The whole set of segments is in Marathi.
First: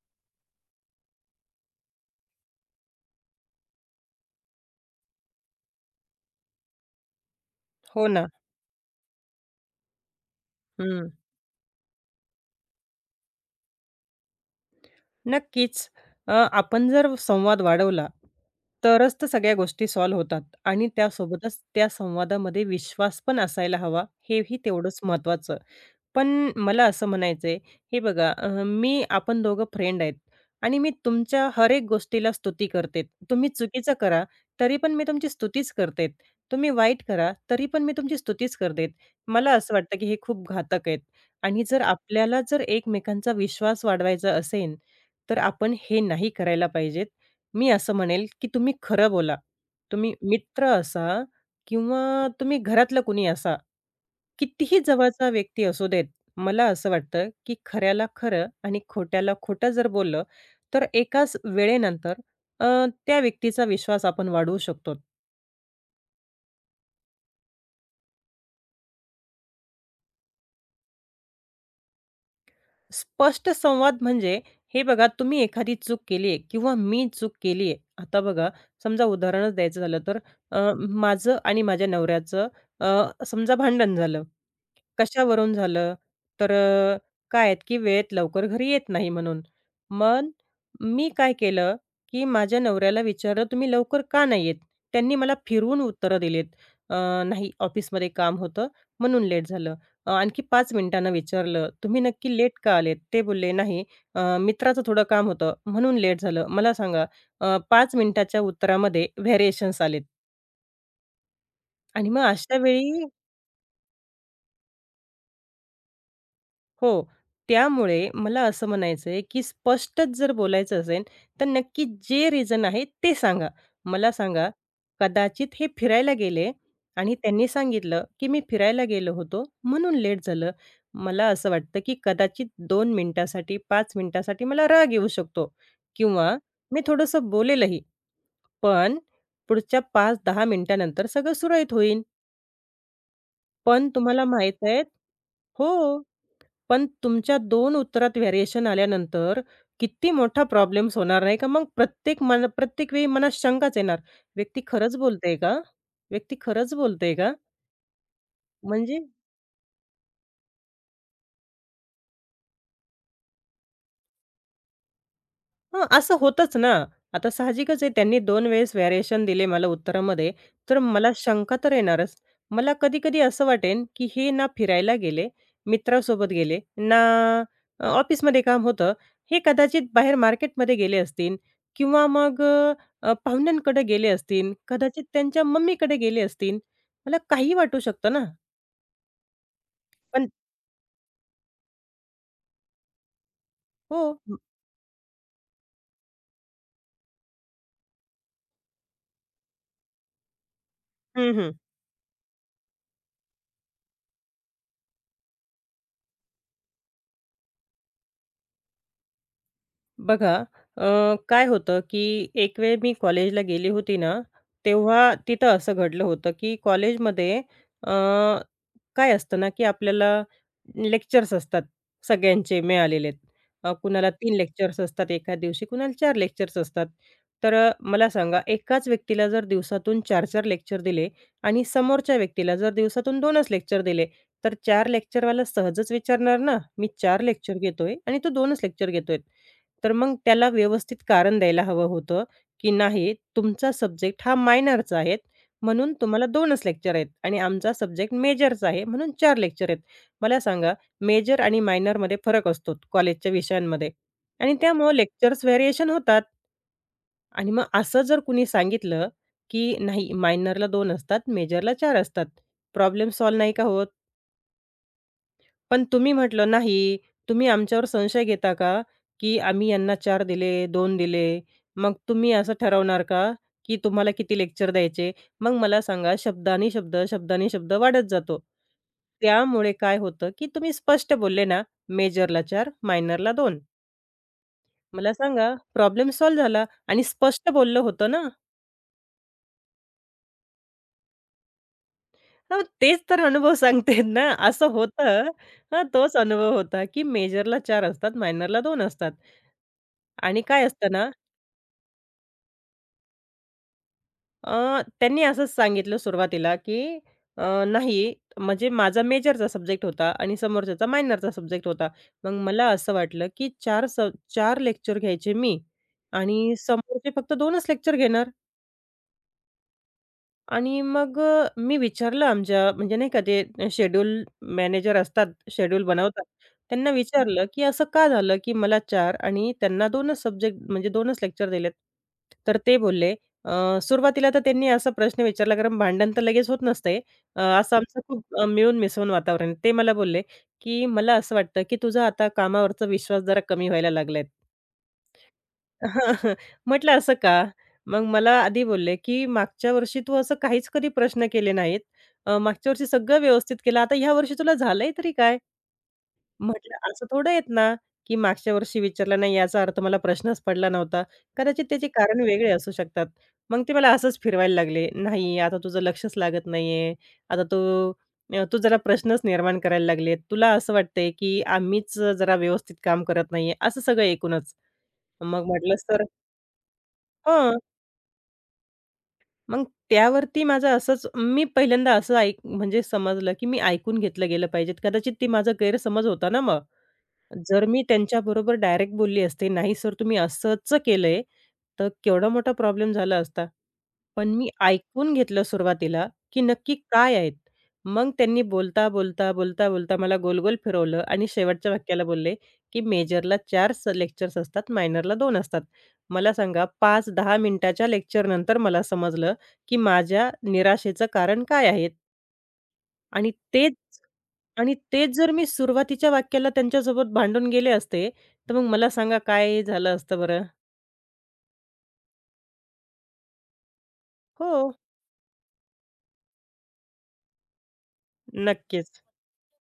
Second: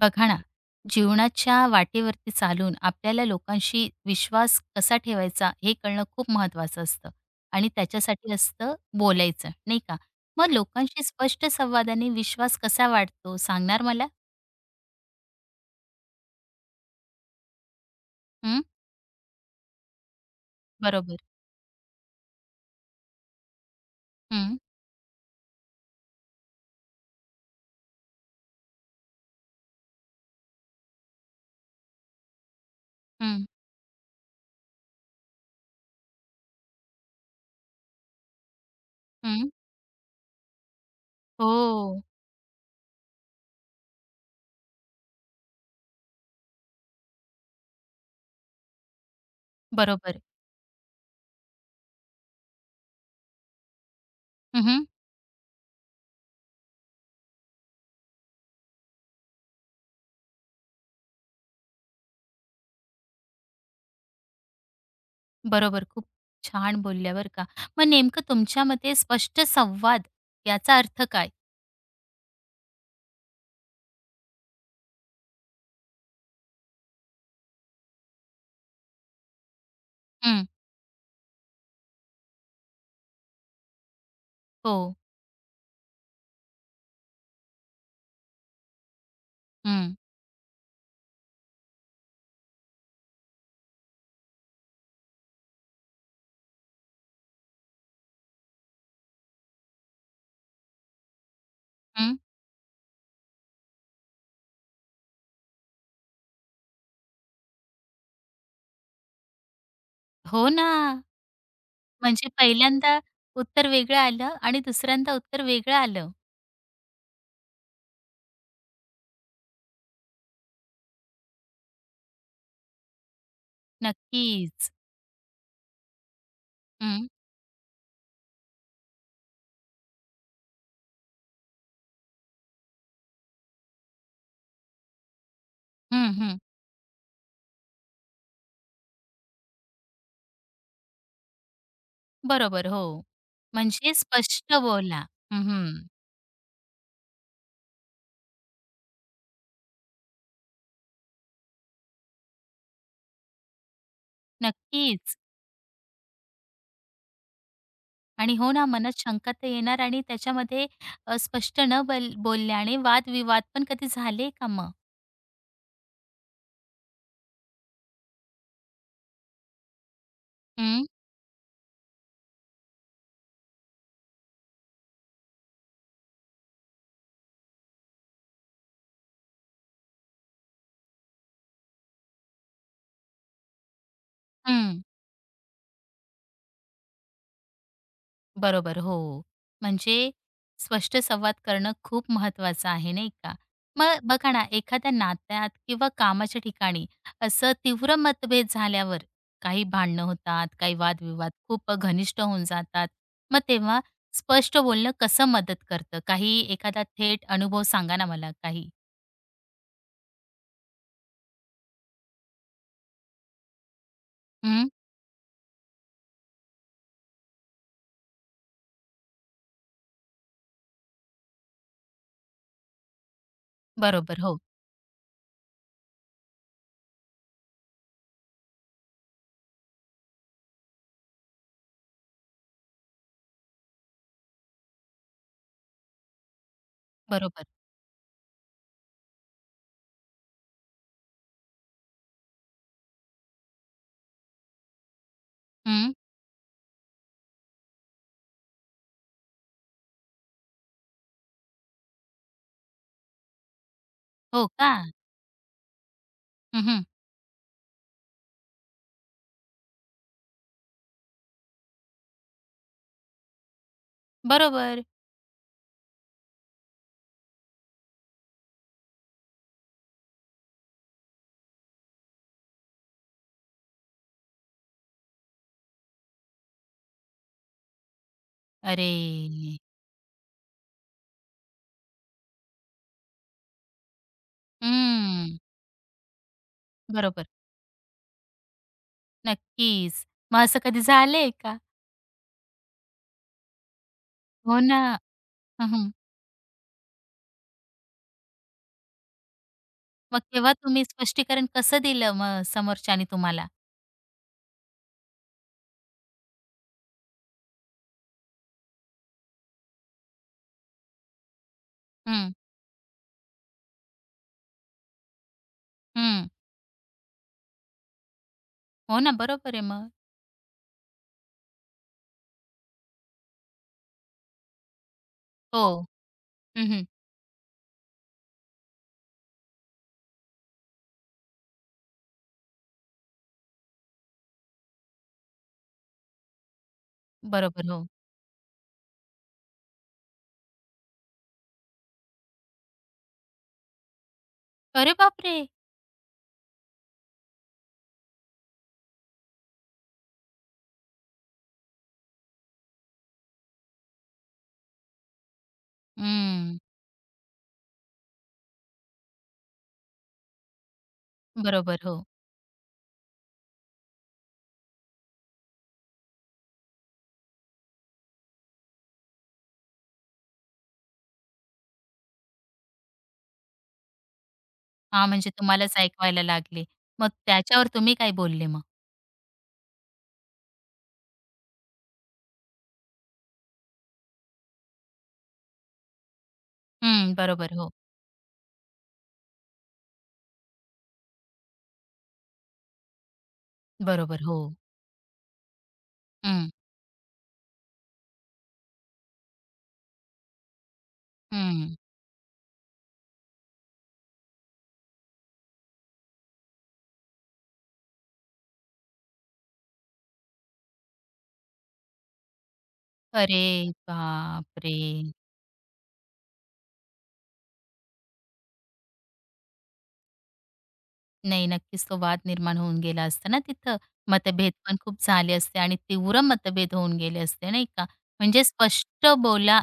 बघा ना, जीवनाच्या वाटेवरती चालून आपल्याला लोकांशी विश्वास कसा ठेवायचा हे कळणं खूप महत्त्वाचं असतं आणि हो ना. त्याच्यासाठी असतं बोलायचं, नाही का? मग लोकांशी हं. स्पष्ट संवादाने विश्वास कसा वाढतो सांगणार मला? नक्कीच. अ, आपण जर संवाद वाढवला, हं, तरच तर सगळ्या गोष्टी सॉल्व्ह होतात आणि बरोबर. त्यासोबतच त्या संवादामध्ये विश्वास पण असायला हवा, हेही हं, तेवढंच महत्त्वाचं. पण मला असं म्हणायचंय, हे बघा मी आपण दोघं फ्रेंड आहेत आणि मी तुमच्या हर एक गोष्टीला स्तुती करते. हं, तुम्ही चुकीचं करा, तरी पण मी तुमची स्तुतीच करते. तुम्ही वाईट करा, तरी पण मी तुमची स्तुतीच करते. हं. मला असं वाटतं, की हे खूप घातक आहेत आणि जर हो, आपल्याला जर एकमेकांचा विश्वास वाढवायचा असेल, तर आपण हे नाही करायला पाहिजेत. मी असं म्हणेल, की तुम्ही खरं बोला. तुम्ही बरोबर. मित्र असा किंवा तुम्ही घरातलं कुणी असा, कितीही हं, जवळचा व्यक्ती असू देत. मला असं वाटतं, की खऱ्याला खरं आणि खोट्याला खोटं जर बोललं, तर एकाच वेळेनंतर अ, त्या व्यक्तीचा विश्वास आपण वाढवू शकतो. बरोबर, खूप छान बोलल्या का. मग नेमकं तुमच्या मते स्पष्ट संवाद याचा अर्थ काय? स्पष्ट संवाद म्हणजे हे बघा तुम्ही एखादी चूक केली आहे किंवा मी चूक केली आहे. आता बघा समजा उदाहरणच द्यायचं झालं तर हं, माझं आणि माझ्या नवऱ्याचं समजा भांडण झालं हो. कशावरून झालं? तर काय आहेत, की वेळेत लवकर घरी येत नाही म्हणून. हं, मग मी काय केलं, की माझ्या नवऱ्याला विचारलं, "तुम्ही लवकर का नाही येत?" त्यांनी मला फिरवून उत्तरं दिलीत. अ, "नाही, ऑफिसमध्ये काम होतं, म्हणून लेट झालं." आणखी 5 मिनिटांनं विचारलं, "तुम्ही हं. नक्की लेट का आलेत?" ते बोलले, "नाही, मित्राचं थोडं काम होतं, म्हणून लेट झालं." मला सांगा, 5 मिनिटाच्या उत्तरामध्ये व्हेरिएशन्स आलेत हो ना. आणि मग म्हणजे अशा पहिल्यांदा वेळी उत्तर वेगळं आलं आणि दुसऱ्यांदा उत्तर वेगळं आलं. हो. त्यामुळे मला असं म्हणायचं आहे, की स्पष्टच जर बोलायचं असेल, तर नक्की जे रिझन आहे ते सांगा. मला सांगा, नक्कीच. कदाचित हे फिरायला गेले हं, आणि त्यांनी सांगितलं, की "मी फिरायला गेलो होतो, म्हणून लेट झालं." मला असं वाटतं, की कदाचित दोन मिनिटासाठी, 5 मिनिटासाठी मला राग येऊ शकतो हं, किंवा हं. मी थोडंसं बोलेलही. पण पुढच्या 5-10 मिनिटानंतर सगळं सुरळीत होईल. बरोबर, हो. पण म्हणजे तुम्हाला स्पष्ट माहीत आहे बोला. हं, हो. पण तुमच्या 2 उत्तरात व्हेरिएशन आल्यानंतर किती मोठा प्रॉब्लेम्स होणार नाही का? मग प्रत्येक मन प्रत्येक वेळी मनात शंकाच येणार, व्यक्ती खरंच नक्कीच. बोलते का? व्यक्ती खरंच बोलते का? आणि हो ना, म्हणजे मनात शंका तर येणार आणि त्याच्यामध्ये स्पष्ट न बोलल्याने वादविवाद पण कधी झाले का मग? हं, असं होतंच ना. आता साहजिकच आहे त्यांनी दोन वेळेस व्हेरिएशन दिले मला उत्तरामध्ये, तर हं, मला शंका तर येणारच. मला कधी-कधी असं वाटेन, की हे ना फिरायला गेले, मित्रासोबत गेले, ना ऑफिसमध्ये काम होतं. हे कदाचित बाहेर मार्केटमध्ये गेले असतील किंवा मग पाहुण्यांकडे गेले असतील, हं. कदाचित त्यांच्या मम्मीकडे गेले असतील. मला काहीही वाटू शकतं ना. बरोबर, हो. म्हणजे पण स्पष्ट संवाद करणं खूप महत्त्वाचं आहे, नाही का? मग हो. बघा ना, एखाद्या नात्यात किंवा कामाच्या ठिकाणी असं तीव्र मतभेद झाल्यावर काही भांडणं होतात, काही वादविवाद हं, हं. खूप घनिष्ठ होऊन जातात. मग तेव्हा स्पष्ट बोलणं कसं मदत करतं? काही एखादा थेट अनुभव सांगा ना मला काही? बघा, काय होतं, की एक वेळ मी कॉलेजला गेली होती ना, हं, तेव्हा तिथं असं घडलं होतं, की कॉलेजमध्ये अ, काय असतं ना, की आपल्याला लेक्चर्स असतात सगळ्यांचे मिळालेले. कुणाला बरोबर. 3 हो, लेक्चर्स असतात एका दिवशी, कुणाला 4 लेक्चर्स असतात. तर मला सांगा एकाच व्यक्तीला जर दिवसातून 4-4 लेक्चर दिले आणि समोरच्या व्यक्तीला जर दिवसातून 2च लेक्चर दिले, तर 4 लेक्चरवाला सहजच विचारणार ना, मी 4 बरोबर. लेक्चर घेतोय आणि तू 2च लेक्चर घेतोय. तर मग त्याला व्यवस्थित कारण द्यायला हवं होतं, की नाही तुमचा सब्जेक्ट हा मायनरचा आहे, म्हणून हं, तुम्हाला 2च लेक्चर आहेत आणि आमचा सब्जेक्ट मेजरचा आहे म्हणून 4 लेक्चर आहेत. मला सांगा मेजर आणि मायनरमध्ये फरक असतो कॉलेजच्या विषयांमध्ये हो आणि का? त्यामुळं लेक्चर्स व्हेरिएशन होतात. हं, हं. आणि मग असं जर कुणी सांगितलं, की नाही मायनरला 2 असतात, मेजरला 4 असतात. प्रॉब्लेम सॉल्व्ह नाही का होत? बरोबर. पण तुम्ही म्हटलं नाही. तुम्ही आमच्यावर संशय घेता का, की आम्ही यांना चार दिले, दोन दिले. मग तुम्ही असं ठरवणार का, की तुम्हाला किती लेक्चर द्यायचे? मग मला सांगा शब्दानी शब्द, शब्दानी शब्द वाढत जातो. अरे! त्यामुळे काय होतं, की तुम्ही स्पष्ट बोलले ना, मेजरला 4, मायनरला 2. मला हं, सांगा प्रॉब्लेम सॉल्व्ह झाला आणि बरोबर. स्पष्ट बोललं होतं ना. नक्कीच. मग असं कधी झालंय का? हो, तेच तर अनुभव सांगते ना. हो असं ना. होतं हं, हां, हं. तोच अनुभव होता, की मेजरला 4 असतात, मायनरला दोन असतात. मग आणि तेव्हा काय तुम्ही असतं ना, स्पष्टीकरण कसं दिलं मग समोरच्याने तुम्हाला? अ, त्यांनी असंच सांगितलं सुरुवातीला, की अ, नाही म्हणजे माझा मेजरचा सब्जेक्ट होता आणि समोरच्याचा मायनरचा सब्जेक्ट होता. मग हं, मला असं वाटलं, की 4 लेक्चर घ्यायचे मी हं. आणि समोरचे फक्त 2च लेक्चर घेणार. हो ना, बरोबर आहे मग. आणि मग मी विचारलं आमच्या म्हणजे नाही का ते शेड्यूल मॅनेजर असतात, शेड्यूल हो. बनवतात. हं, हं. त्यांना विचारलं, की असं का झालं, की मला चार आणि त्यांना 2च सब्जेक्ट म्हणजे 2च लेक्चर दिलेत. तर ते बोलले सुरुवातीला तर त्यांनी असा प्रश्न विचारला कारण भांडण तर लगेच होत नसते. बरोबर, असं हो. आमचं खूप मिळून मिसळून वातावरण आहे. ते मला बोलले, की "मला असं वाटतं, की तुझा आता कामावरचा विश्वास जरा कमी व्हायला लागलाय." अरे बापरे! म्हटलं, "असं का?" मग मला आधी बोलले, की "मागच्या वर्षी तू असं काहीच कधी प्रश्न केले नाहीत. मागच्या वर्षी सगळं व्यवस्थित केलं. आता ह्या वर्षी तुला झालंय तरी काय?" हं. म्हटलं, "असं थोडं आहेत ना, की मागच्या वर्षी विचारलं नाही याचा अर्थ मला प्रश्नच पडला नव्हता. कदाचित बरोबर, त्याचे हो. कारण वेगळे असू शकतात." मग ते मला असंच फिरवायला लागले, "नाही, आता तुझं लक्षच लागत नाहीये. आता तू जरा प्रश्नच निर्माण करायला लागले. तुला असं वाटतंय, की आम्हीच जरा व्यवस्थित काम करत नाहीये." असं सगळं एकूणच. हां, म्हणजे मग म्हटलं, तुम्हालाच "सर" ऐकवायला लागले. मग त्याच्यावर तुम्ही काय बोलले मग? मग त्यावरती माझं असंच मी पहिल्यांदा असं ऐक म्हणजे समजलं, की मी ऐकून घेतलं गेलं पाहिजे. कदाचित ती माझा गैरसमज होता ना मग. हं, बरोबर, जर हो. मी त्यांच्याबरोबर डायरेक्ट बोलली असते, "नाही सर तुम्ही असंच केलंय," तर केवढा मोठा प्रॉब्लेम झाला असता. बरोबर, पण हो. मी ऐकून घेतलं सुरुवातीला, की हं, नक्की काय आहेत. मग त्यांनी बोलता, बोलता, मला गोलगोल फिरवलं आणि शेवटच्या हं. वाक्याला बोलले, की "मेजरला 4 लेक्चर्स असतात, मायनरला 2 असतात." मला सांगा 5-10 मिनिटाच्या लेक्चरनंतर मला समजलं, की माझ्या निराशेचं कारण काय आहे? आणि अरे तेच आणि बापरे! तेच जर मी सुरुवातीच्या वाक्याला त्यांच्यासोबत भांडून गेले असते, तर मग मला सांगा काय झालं असतं बरं? नाही, नक्कीच तो वाद निर्माण होऊन गेला असता ना तिथं. मतभेद हो, पण खूप झाले असते आणि तीव्र मतभेद होऊन गेले असते, नाही का? म्हणजे नक्कीच, स्पष्ट बोला.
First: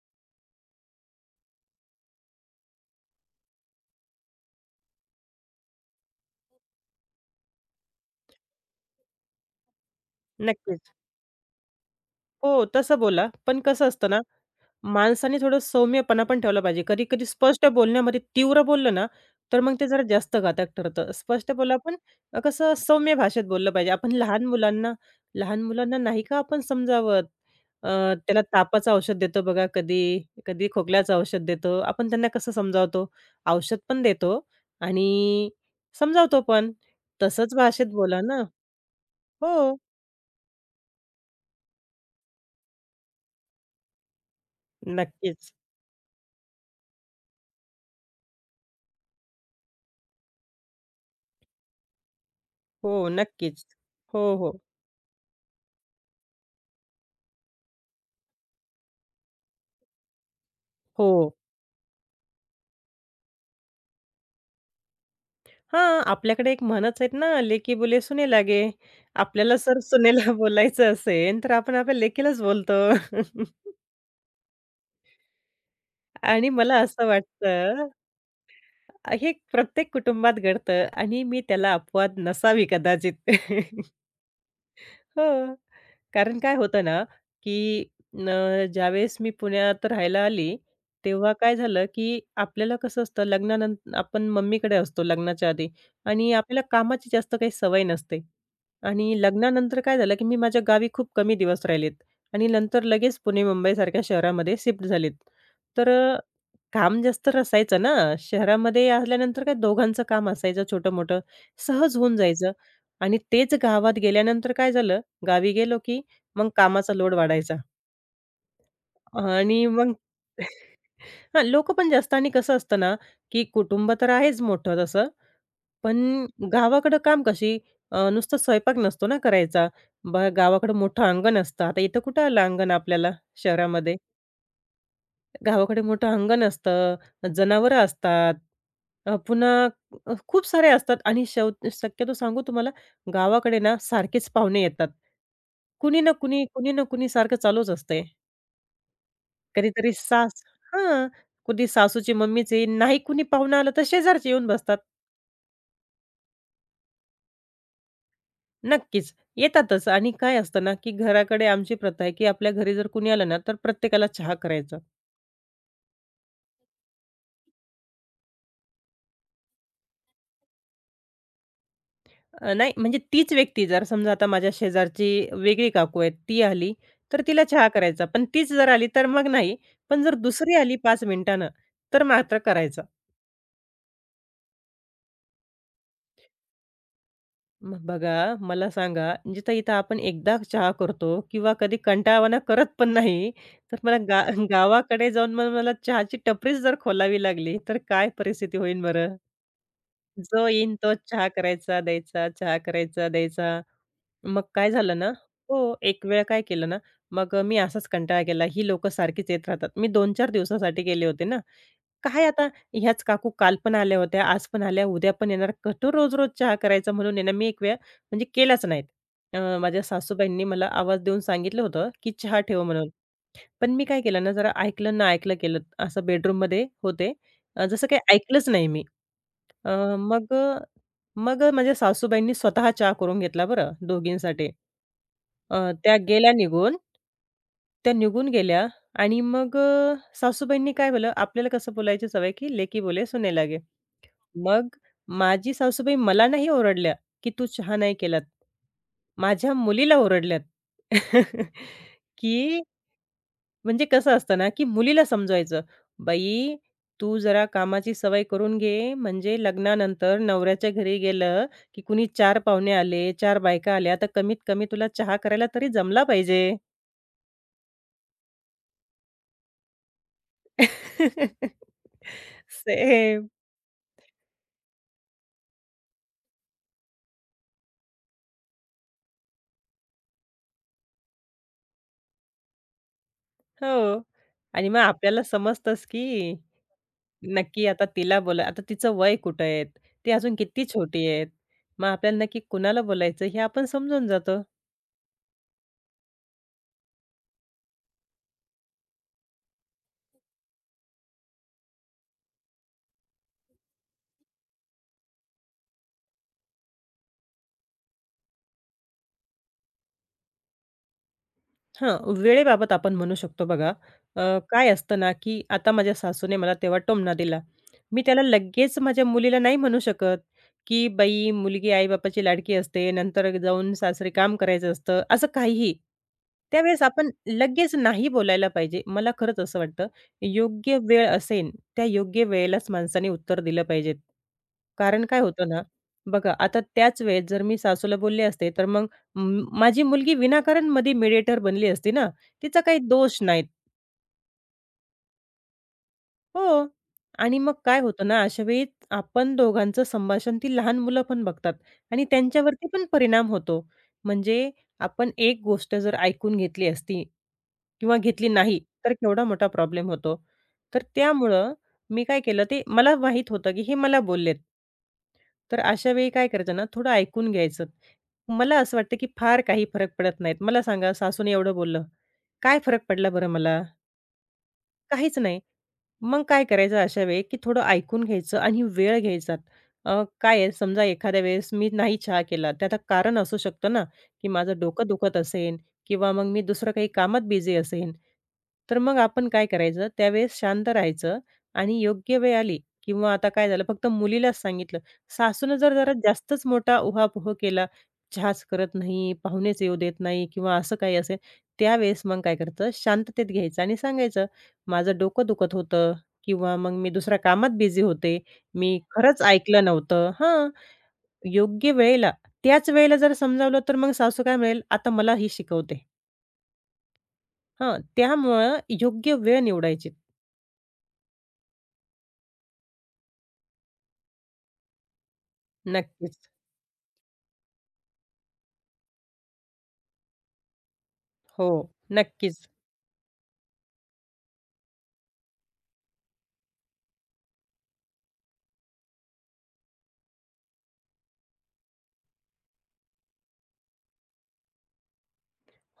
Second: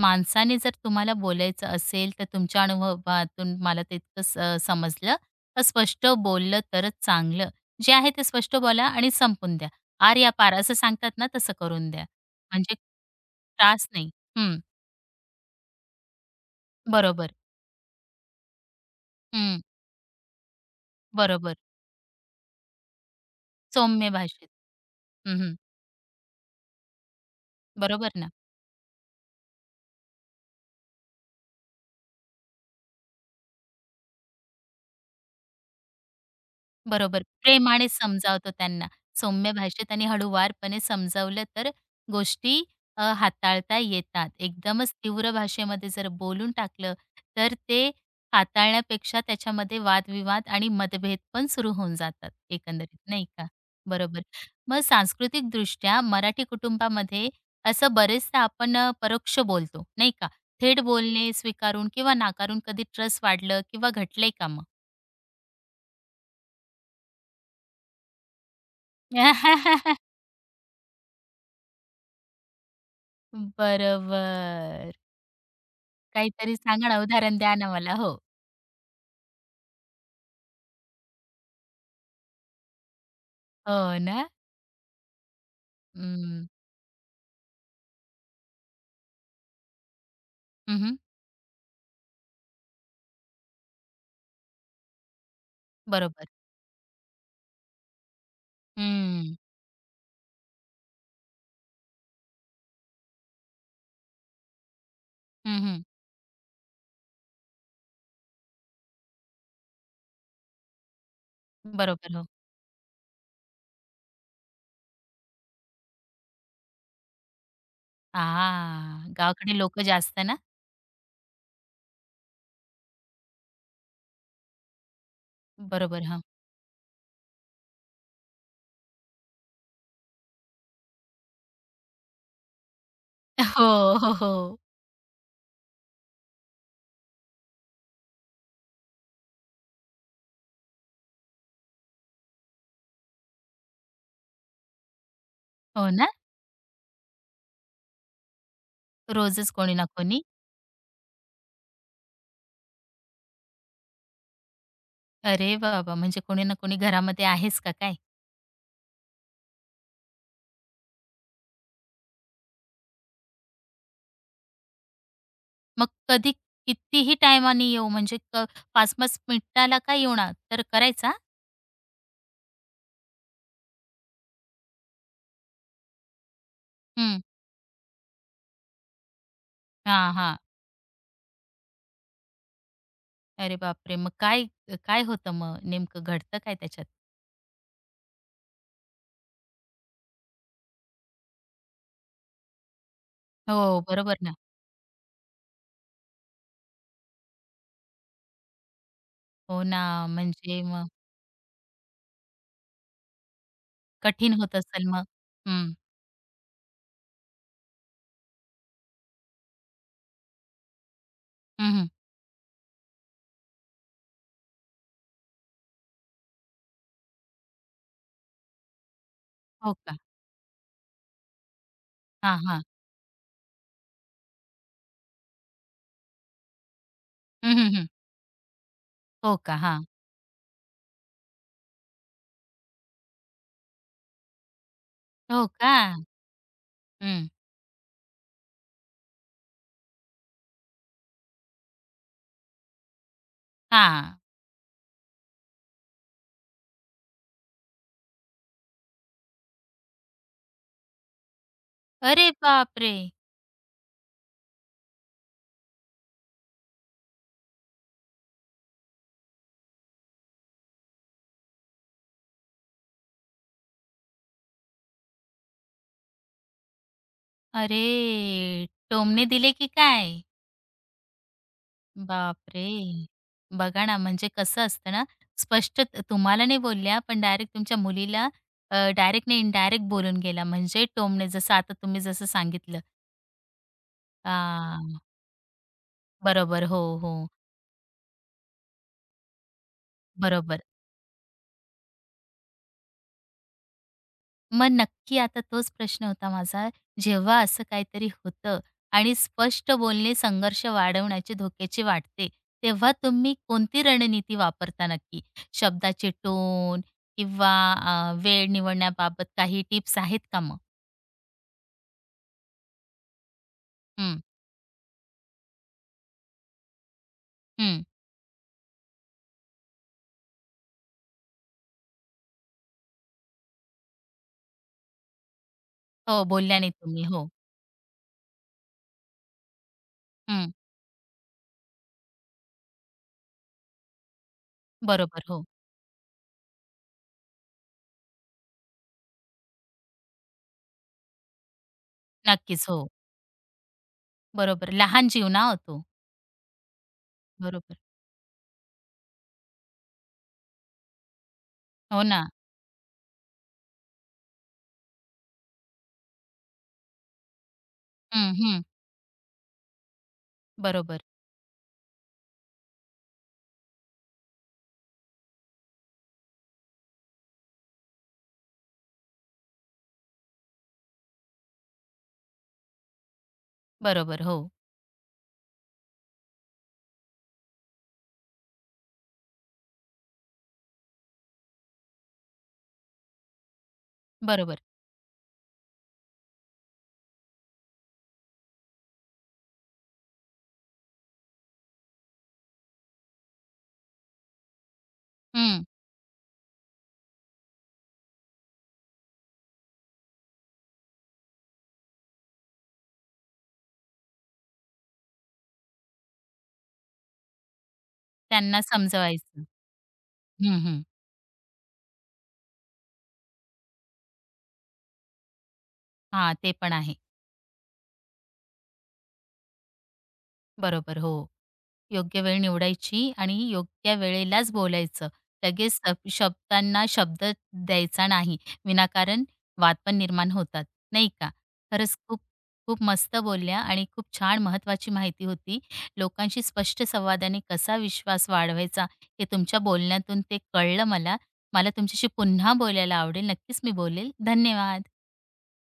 माणसाने जर तुम्हाला बोलायचं असेल, तर तुमच्या अनुभवातून मला ते इतकं समजलं, तर स्पष्ट बोललं तरच चांगलं. जे आहे ते स्पष्ट बोला आणि संपून द्या. आर या पार असं नक्कीच. सांगतात ना, तसं करून द्या. हो, म्हणजे तसं बोला. पण त्रास कसं असतं नाही. ना हं, माणसाने थोडं सौम्यपणा पण ठेवला पाहिजे. कधी-कधी बरोबर. स्पष्ट बोलण्यामध्ये तीव्र बोललं ना, तर हं, मग ते जरा जास्त घातक ठरतं. स्पष्ट बरोबर. बोला पण कसं सौम्य भाषेत बोललं पाहिजे. सौम्य आपण लहान भाषेत. मुलांना हं, हं. लहान मुलांना नाही का आपण समजावत. अ, बरोबर ना? त्याला तापाचं औषध देतो बघा कधी, कधी खोकल्याचं औषध देतो. आपण त्यांना कसं समजावतो? औषध पण देतो आणि समजावतो पण. बरोबर. तसंच भाषेत प्रेमाने बोला ना. समजावतो त्यांना. सौम्य हो, भाषेत आणि हळूवारपणे समजावलं तर गोष्टी हाताळता येतात. एकदमच तीव्र नक्कीच. भाषेमध्ये जर बोलून टाकलं, तर ते हाताळण्यापेक्षा त्याच्यामध्ये वादविवाद आणि मतभेद पण सुरू होऊन जातात हो, एकंदरीत, नाही का? नक्कीच. हो, बरोबर. हो. मग सांस्कृतिकदृष्ट्या मराठी कुटुंबामध्ये असं बरेचदा आपण परोक्ष बोलतो, नाही का? थेट हो. बोलणे स्वीकारून किंवा नाकारून कधी ट्रस्ट वाढलं किंवा घटलंय का मग? हां, आपल्याकडे एक म्हणच आहेत ना, "लेकी बोले सुने लागे." आपल्याला सर सुनेला बोलायचं असेल, तर आपण आपल्या लेकीलाच बोलतो. बरोबर. आणि काहीतरी मला सांगा ना, असं उदाहरण द्या ना वाटतं, मला. हो. हे प्रत्येक कुटुंबात घडतं आणि मी त्याला अपवाद नसावी कदाचित. हो ना? हो. कारण हं. काय होतं ना, की न ज्यावेळेस मी पुण्यात राहायला आली, हं, तेव्हा काय झालं, की आपल्याला कसं असतं लग्नानं आपण मम्मीकडे असतो लग्नाच्या आधी बरोबर. आणि आपल्याला कामाची जास्त काही सवय नसते. आणि हं. लग्नानंतर काय झालं, की मी माझ्या गावी खूप कमी दिवस राहिलेत आणि नंतर लगेच पुणे मुंबईसारख्या शहरामध्ये शिफ्ट झालेत. हं, तर काम जास्त असायचं ना, शहरामध्ये आल्यानंतर काय दोघांचं काम असायचं छोटं-मोठं, सहज होऊन बरोबर. हो. जायचं आणि तेच गावात गेल्यानंतर काय झालं, गावी गेलो की मग कामाचा लोड वाढायचा हां. गावाकडे आणि लोकं मग जास्त ना? हां, लोकं पण जास्त आणि कसं असतं ना, की कुटुंब तर आहेच मोठं तसं, बरोबर. हां. पण गावाकडं काम कशी नुसतं स्वयंपाक नसतो ना करायचा. गावाकडं मोठं अंगण असतं. आता इथं कुठं आलं अंगण आपल्याला हो, शहरामध्ये. हो, हो. गावाकडे मोठं अंगण असतं, जनावरं असतात, अ, पुन्हा खूप सारे असतात आणि शक्यतो सांगू तुम्हाला गावाकडे ना सारखेच पाहुणे येतात. हो कुणी ना? ना कुणी, कुणी ना कुणी सारखं चालूच असतंय. रोजच कोणी ना कधीतरी कोणी. सास हां, कुणी सासूची मम्मीच येईन, नाही कुणी पाहुणा आलं तर शेजारचे येऊन बसतात. अरे बाबा! म्हणजे कोणी ना कोणी घरामध्ये आहेच का काय? नक्कीच, येतातच आणि काय असतं ना, की घराकडे आमची प्रथा आहे, की आपल्या घरी जर कुणी आलं ना, तर प्रत्येकाला चहा करायचा. मग कधी कितीही टायमाने येऊ म्हणजे 5-5 मिनिटाला का येऊना, तर करायचा? नाही म्हणजे तीच व्यक्ती जर समजा आता माझ्या शेजारची वेगळी काकू आहे, ती आली तर हं. तिला चहा करायचा. पण तीच जर आली तर मग नाही. पण हां, जर हां. दुसरी आली 5 मिनिटानं, तर मात्र करायचा. अरे बापरे! मग काय काय होतं मग? नेमकं घडतं काय त्याच्यात? मग बघा, मला सांगा, जिथं इथं आपण एकदा चहा करतो किंवा कधी कंटाळवाणा करत पण नाही, तर हो, मला बरोबर गा ना. गावाकडे जाऊन मग मला चहाची टपरीच जर खोलावी लागली, तर काय परिस्थिती होईल बरं? हो ना, जो म्हणजे येईन मग तो चहा करायचा, द्यायचा, चहा करायचा, द्यायचा. कठीण मग होत काय असेल झालं मग? ना हं, हो, एक वेळ काय केलं ना, मग मी असाच कंटाळा केला, ही लोक सारखीच येत राहतात. मी 2-4 दिवसासाठी गेले होते ना. हं, हं. काय आता ह्याच काकू काल पण आल्या होत्या, आज पण आल्या, उद्या पण येणार. कुठं रोज-रोज चहा करायचा म्हणून आहे ना, मी एक वेळ म्हणजे केलाच नाहीत. हो माझ्या का? सासूबाईंनी मला आवाज देऊन सांगितलं होतं, की हां, चहा ठेव हां. म्हणून. पण मी काय केलं ना, जरा ऐकलं ना ऐकलं केलं. असं बेडरूममध्ये होते. हं, हं, जसं हं. काही ऐकलंच नाही मी. हो का? अ, हां. मग मग माझ्या सासूबाईंनी स्वतः चहा करून घेतला बरं दोघींसाठी. हो का? त्या गेल्या निघून. हं. त्या निघून गेल्या आणि मग सासूबाईंनी काय केलं, आपल्याला कसं बोलायची सवय, की "लेकी बोले सुने लागे." हां. मग माझी सासूबाई मला नाही ओरडल्या, की "तू चहा नाही केलात." माझ्या मुलीला ओरडल्यात. अरे की बापरे! म्हणजे कसं असतं ना, की मुलीला समजवायचं, "बाई, तू जरा कामाची सवय करून घे, म्हणजे लग्नानंतर नवऱ्याच्या घरी गेलं, की कुणी 4 पाहुणे आले, 4 बायका आल्या, तर कमीत कमी तुला चहा करायला तरी जमला पाहिजे." अरे! टोमणे दिले की काय? बापरे! सेम. बघा ना, म्हणजे कसं असतं ना, स्पष्ट तुम्हाला नाही बोलल्या, पण डायरेक्ट तुमच्या मुलीला डायरेक्ट नाही, इनडायरेक्ट बोलून गेला. म्हणजे टोमणे, जसं आता तुम्ही जसं सांगितलं. हो. आणि मग हां, आपल्याला समजतंच, की बरोबर. हो, हो. नक्की आता तिला बोला आता तिचं वय कुठं आहे? ती अजून बरोबर. किती छोटी आहे? मग आपल्याला नक्की कुणाला बोलायचं हे आपण समजून जातो. मग नक्की आता तोच प्रश्न होता माझा. जेव्हा असं काहीतरी होतं आणि स्पष्ट बोलणे संघर्ष वाढवण्याचे धोक्याचे वाटते, तेव्हा तुम्ही कोणती रणनीती वापरता नक्की? शब्दाचे टोन किंवा वेळ निवडण्याबाबत काही टिप्स आहेत का मग? हां, वेळेबाबत आपण म्हणू शकतो बघा. हं, अ, काय असतं ना, की आता माझ्या सासूने मला तेव्हा टोमणा दिला. हं. मी त्याला लगेच माझ्या मुलीला नाही म्हणू शकत, की "बाई, मुलगी आई-बापाची लाडकी असते, नंतर जाऊन सासरी काम करायचं असतं," असं काहीही. हो, बोलल्याने त्यावेळेस तुम्ही. आपण हो. लगेच नाही बोलायला पाहिजे. मला खरंच असं वाटतं, हं. योग्य वेळ असेन, त्या योग्य वेळेलाच माणसाने उत्तर दिलं पाहिजे. कारण काय बरोबर. हो. होतं ना, बघा आता त्याच वेळेत जर मी सासूला बोलले असते, तर मग माझी मुलगी विनाकारण मध्ये मेडिएटर बनली असती ना, तिचा नक्कीच. काही हो. दोष नाही. बरोबर. लहान जीव ना हो तो. हो. आणि मग बरोबर. काय होतं ना, अशा वेळी आपण दोघांचं संभाषण ती लहान मुलं पण बघतात हो आणि ना. त्यांच्यावरती पण परिणाम होतो. म्हणजे आपण एक गोष्ट जर ऐकून घेतली असती किंवा घेतली हं, नाही, हं. तर केवढा मोठा प्रॉब्लेम होतो. तर बरोबर. त्यामुळं मी काय केलं, ते मला माहीत होतं की हे मला बोललेत. तर अशा वेळी काय करायचं ना, थोडं ऐकून घ्यायचं. मला असं वाटतं की फार काही फरक पडत नाहीत. मला सांगा सासूने एवढं बोललं, काय फरक पडला बरं मला? बरोबर. हो. काहीच नाही. मग काय करायचं अशा वेळी, की थोडं ऐकून घ्यायचं आणि वेळ घ्यायचा. काय आहे समजा एखाद्या वेळेस मी नाही चहा केला, त्याचं कारण असू शकतं ना, की माझं बरोबर. डोकं दुखत असेल किंवा मग मी दुसरं काही कामात बिझी असेन. तर मग आपण काय करायचं त्यावेळेस शांत राहायचं आणि योग्य वेळ आली किंवा आता काय झालं फक्त मुलीलाच सांगितलं. सासूनं हं. जर जरा जास्तच मोठा उहापोह केला, चहाच करत नाही, पाहुणेच येऊ देत नाही किंवा असं काही असेल, त्यावेळेस मग काय करायचं शांततेत घ्यायचं आणि सांगायचं. माझं डोकं दुखत होतं किंवा मग मी दुसऱ्या कामात बिझी होते. त्यांना मी खरंच समजवायचं. ऐकलं नव्हतं हां, हं, हं. योग्य वेळेला त्याच वेळेला जर समजावलं, तर मग सासू काय म्हणेल, "आता मला ही शिकवते." हां, ते पण आहे. हां, त्यामुळं योग्य वेळ निवडायची. बरोबर, हो. योग्य वेळ निवडायची आणि योग्य वेळेलाच बोलायचं. लगेच नक्कीच. शब्दांना शब्द द्यायचा नाही. विनाकारण वाद पण निर्माण होतात, नाही का? हो, खरंच खूप नक्कीच. खूप मस्त बोलल्या आणि खूप छान महत्वाची माहिती होती. लोकांशी स्पष्ट संवादाने कसा विश्वास वाढवायचा हे तुमच्या बोलण्यातून ते कळलं मला. मला तुमच्याशी पुन्हा बोलायला आवडेल. नक्कीच मी बोलेल. धन्यवाद.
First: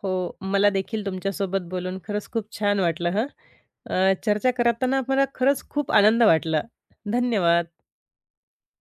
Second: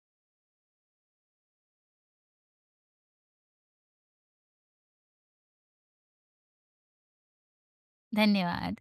हो, मला देखील तुमच्यासोबत बोलून खरंच खूप छान वाटलं हं. चर्चा करताना मला खरंच खूप आनंद वाटला. धन्यवाद. धन्यवाद.